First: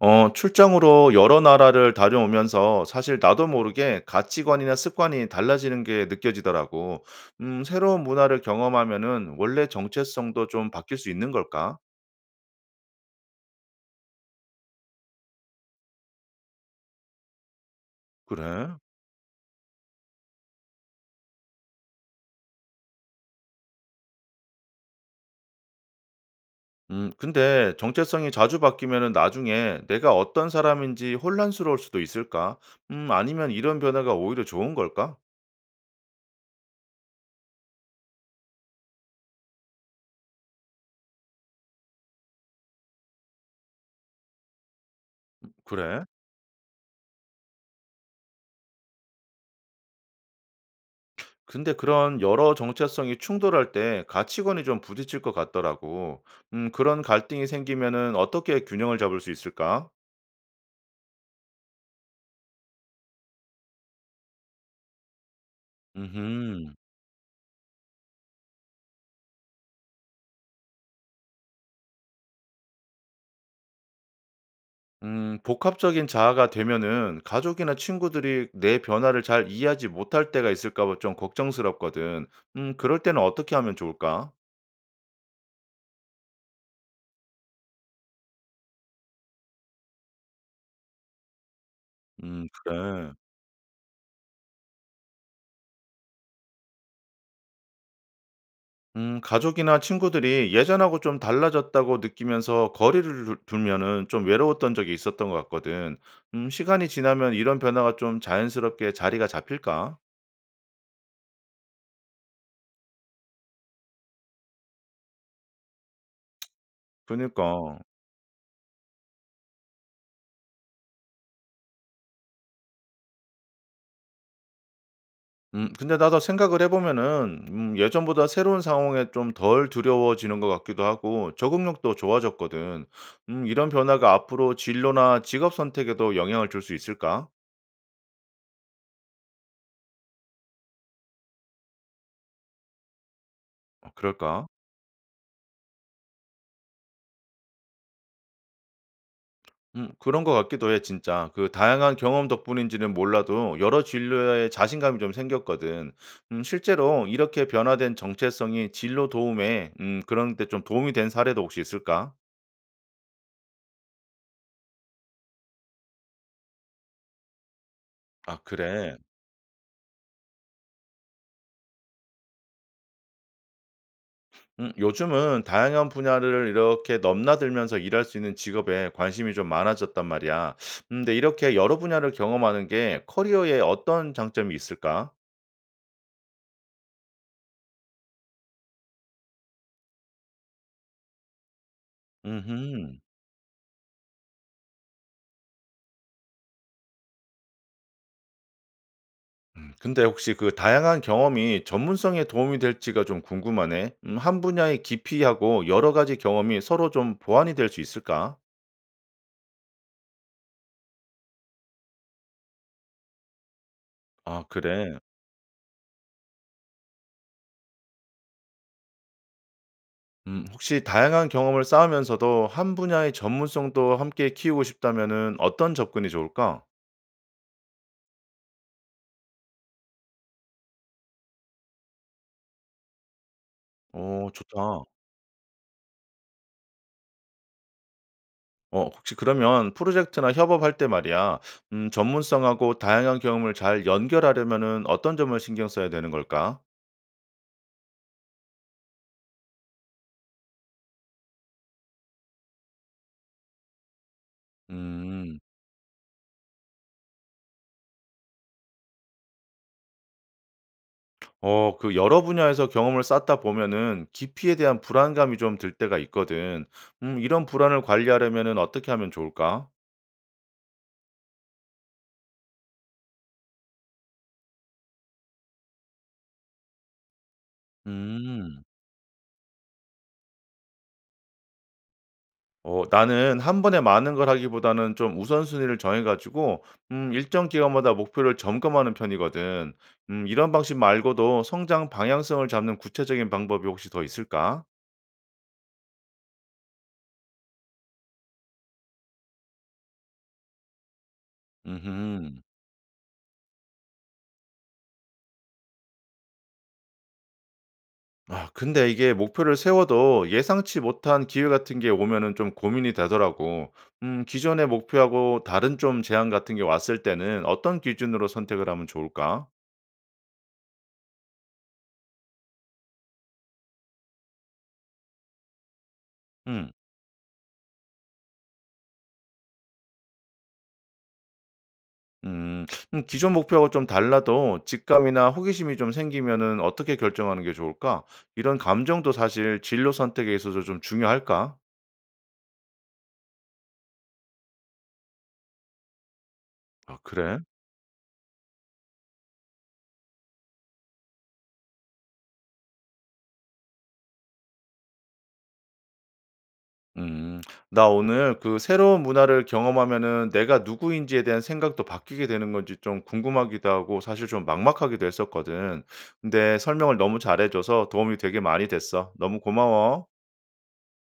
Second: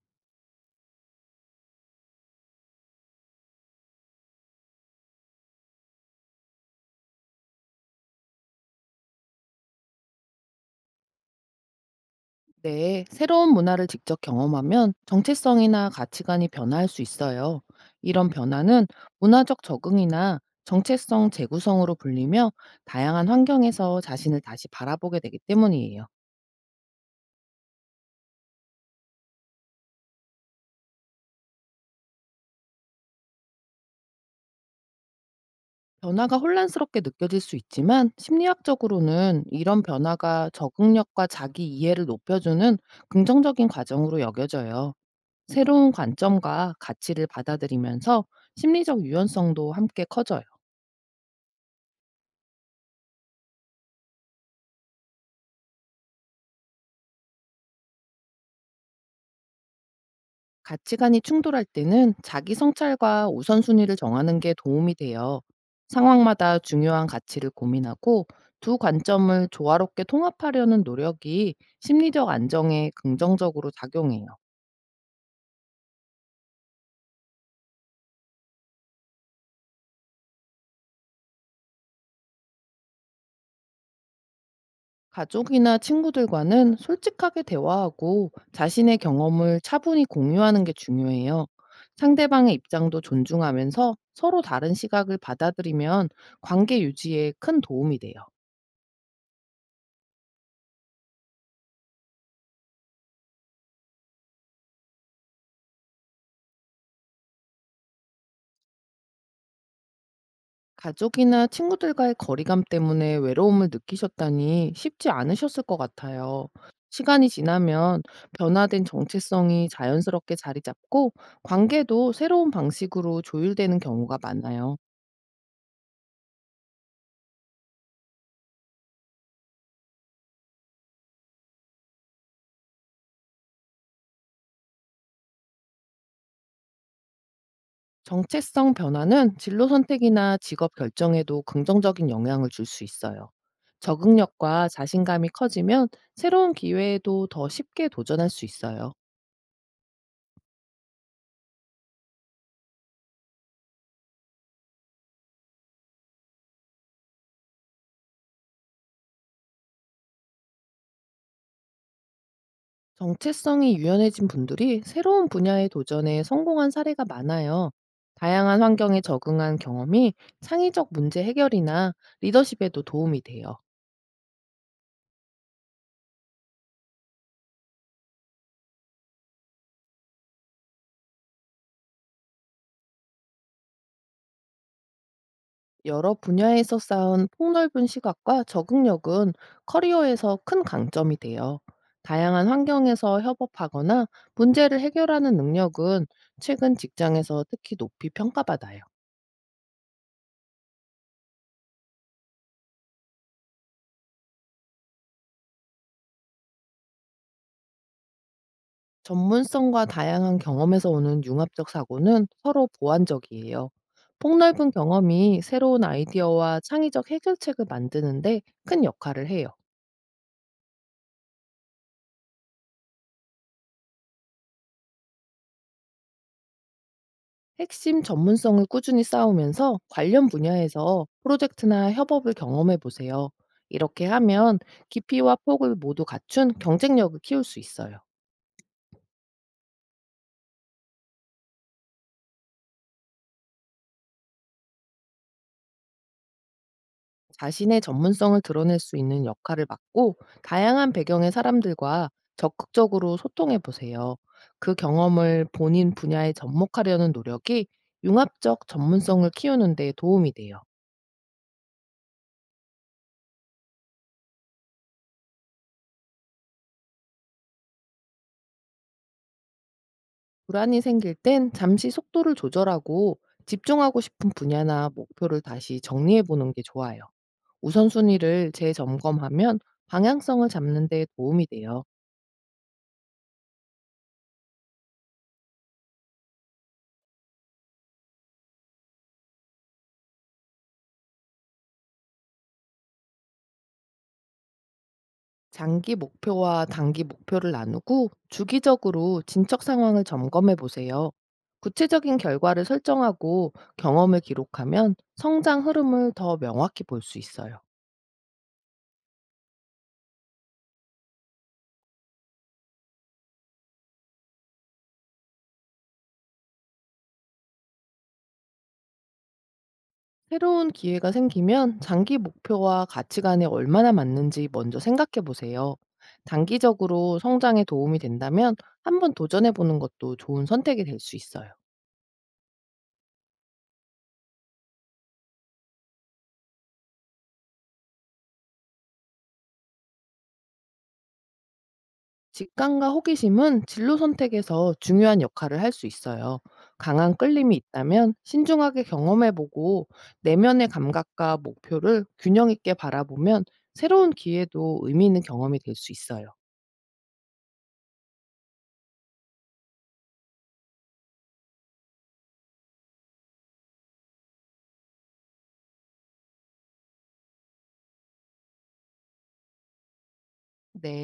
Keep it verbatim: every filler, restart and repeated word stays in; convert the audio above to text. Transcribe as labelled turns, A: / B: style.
A: 어 출장으로 여러 나라를 다녀오면서 사실 나도 모르게 가치관이나 습관이 달라지는 게 느껴지더라고. 음, 새로운 문화를 경험하면은 원래 정체성도 좀 바뀔 수 있는 걸까?
B: 네, 새로운 문화를 직접 경험하면 정체성이나 가치관이 변화할 수 있어요. 이런
A: 그래?
B: 변화는 문화적 적응이나 정체성 재구성으로 불리며, 다양한 환경에서 자신을 다시 바라보게 되기 때문이에요.
A: 음, 근데 정체성이 자주 바뀌면은 나중에 내가 어떤 사람인지 혼란스러울 수도 있을까? 음, 아니면 이런 변화가 오히려 좋은 걸까?
B: 변화가 혼란스럽게 느껴질 수 있지만, 심리학적으로는 이런 변화가 적응력과 자기 이해를 높여주는 긍정적인 과정으로 여겨져요. 새로운
A: 그래?
B: 관점과 가치를 받아들이면서 심리적 유연성도 함께 커져요.
A: 근데 그런 여러 정체성이 충돌할 때 가치관이 좀 부딪힐 것 같더라고. 음, 그런 갈등이 생기면은 어떻게 균형을 잡을 수 있을까?
B: 가치관이 충돌할 때는 자기 성찰과 우선순위를 정하는 게 도움이 돼요. 상황마다
A: 음
B: 중요한 가치를 고민하고, 두 관점을 조화롭게 통합하려는 노력이 심리적 안정에 긍정적으로 작용해요.
A: 음, 복합적인 자아가 되면은 가족이나 친구들이 내 변화를 잘 이해하지 못할 때가 있을까 봐 좀 걱정스럽거든. 음, 그럴 때는 어떻게 하면 좋을까?
B: 가족이나 친구들과는 솔직하게 대화하고, 자신의 경험을 차분히 공유하는 게 중요해요.
A: 음,
B: 상대방의 입장도
A: 그래.
B: 존중하면서 서로 다른 시각을 받아들이면 관계 유지에 큰 도움이 돼요.
A: 음, 가족이나 친구들이 예전하고 좀 달라졌다고 느끼면서 거리를 두- 두면은 좀 외로웠던 적이 있었던 것 같거든. 음, 시간이 지나면 이런 변화가 좀 자연스럽게 자리가 잡힐까?
B: 가족이나 친구들과의 거리감 때문에 외로움을 느끼셨다니 쉽지 않으셨을 것 같아요. 시간이
A: 그니까.
B: 지나면 변화된 정체성이 자연스럽게 자리 잡고, 관계도 새로운 방식으로 조율되는 경우가 많아요.
A: 음, 근데 나도 생각을 해보면은, 음, 예전보다 새로운 상황에 좀 덜 두려워지는 것 같기도 하고, 적응력도 좋아졌거든. 음, 이런 변화가 앞으로 진로나 직업 선택에도 영향을 줄 수 있을까?
B: 정체성 변화는 진로 선택이나 직업 결정에도 긍정적인 영향을 줄 수 있어요.
A: 어, 그럴까?
B: 적응력과 자신감이 커지면 새로운 기회에도 더 쉽게 도전할 수 있어요.
A: 음 그런 것 같기도 해 진짜. 그 다양한 경험 덕분인지는 몰라도 여러 진로에 자신감이 좀 생겼거든. 음 실제로 이렇게 변화된 정체성이 진로 도움에 음 그런 데 좀 도움이 된 사례도 혹시 있을까?
B: 정체성이 유연해진 분들이 새로운 분야에 도전해 성공한 사례가 많아요.
A: 아
B: 다양한
A: 그래.
B: 환경에 적응한 경험이 창의적 문제 해결이나 리더십에도 도움이 돼요.
A: 음 요즘은 다양한 분야를 이렇게 넘나들면서 일할 수 있는 직업에 관심이 좀 많아졌단 말이야. 음 근데 이렇게 여러 분야를 경험하는 게 커리어에 어떤 장점이 있을까?
B: 여러 분야에서 쌓은 폭넓은 시각과 적응력은 커리어에서 큰 강점이 돼요. 다양한
A: 음흠.
B: 환경에서 협업하거나 문제를 해결하는 능력은 최근 직장에서 특히 높이 평가받아요.
A: 근데 혹시 그 다양한 경험이 전문성에 도움이 될지가 좀 궁금하네. 음, 한 분야의 깊이하고 여러 가지 경험이 서로 좀 보완이 될 수 있을까?
B: 전문성과 다양한 경험에서 오는 융합적 사고는 서로 보완적이에요.
A: 아,
B: 폭넓은
A: 그래.
B: 경험이 새로운 아이디어와 창의적 해결책을 만드는데 큰 역할을 해요.
A: 음, 혹시 다양한 경험을 쌓으면서도 한 분야의 전문성도 함께 키우고 싶다면은 어떤 접근이 좋을까?
B: 핵심 전문성을 꾸준히 쌓으면서 관련 분야에서 프로젝트나 협업을 경험해 보세요. 이렇게
A: 오
B: 하면
A: 좋다.
B: 깊이와 폭을 모두 갖춘 경쟁력을 키울 수 있어요.
A: 어, 혹시 그러면 프로젝트나 협업할 때 말이야, 음, 전문성하고 다양한 경험을 잘 연결하려면은 어떤 점을 신경 써야 되는 걸까?
B: 자신의 전문성을 드러낼 수 있는 역할을 맡고, 다양한 배경의 사람들과 적극적으로 소통해 보세요. 그
A: 음.
B: 경험을 본인 분야에 접목하려는 노력이 융합적 전문성을 키우는 데 도움이 돼요.
A: 어, 그 여러 분야에서 경험을 쌓다 보면은 기피에 대한 불안감이 좀 들 때가 있거든. 음, 이런 불안을 관리하려면은 어떻게 하면 좋을까?
B: 불안이 생길 땐 잠시 속도를 조절하고, 집중하고 싶은 분야나 목표를 다시 정리해 보는 게 좋아요. 우선순위를
A: 음.
B: 재점검하면 방향성을 잡는 데 도움이 돼요.
A: 어, 나는 한 번에 많은 걸 하기보다는 좀 우선순위를 정해가지고, 음, 일정 기간마다 목표를 점검하는 편이거든. 음, 이런 방식 말고도 성장 방향성을 잡는 구체적인 방법이 혹시 더 있을까?
B: 장기 목표와 단기 목표를 나누고, 주기적으로 진척 상황을 점검해 보세요. 구체적인
A: 음
B: 결과를 설정하고 경험을 기록하면 성장 흐름을 더 명확히 볼 수 있어요.
A: 아 근데 이게 목표를 세워도 예상치 못한 기회 같은 게 오면은 좀 고민이 되더라고. 음 기존의 목표하고 다른 좀 제한 같은 게 왔을 때는 어떤 기준으로 선택을 하면 좋을까?
B: 새로운 기회가 생기면 장기 목표와 가치관에 얼마나 맞는지 먼저 생각해 보세요.
A: 음.
B: 단기적으로 성장에 도움이 된다면 한번 도전해 보는 것도 좋은 선택이 될 수 있어요.
A: 음. 음 기존 목표하고 좀 달라도 직감이나 호기심이 좀 생기면은 어떻게 결정하는 게 좋을까? 이런 감정도 사실 진로 선택에 있어서 좀 중요할까?
B: 직감과 호기심은 진로 선택에서 중요한 역할을 할 수 있어요.
A: 아
B: 강한
A: 그래?
B: 끌림이 있다면 신중하게 경험해보고, 내면의 감각과 목표를 균형 있게 바라보면 새로운 기회도 의미 있는 경험이 될 수 있어요.
A: 음. 나 오늘 그 새로운 문화를 경험하면은 내가 누구인지에 대한 생각도 바뀌게 되는 건지 좀 궁금하기도 하고 사실 좀 막막하기도 했었거든. 근데 설명을 너무 잘해줘서 도움이 되게 많이 됐어. 너무 고마워.
B: 네.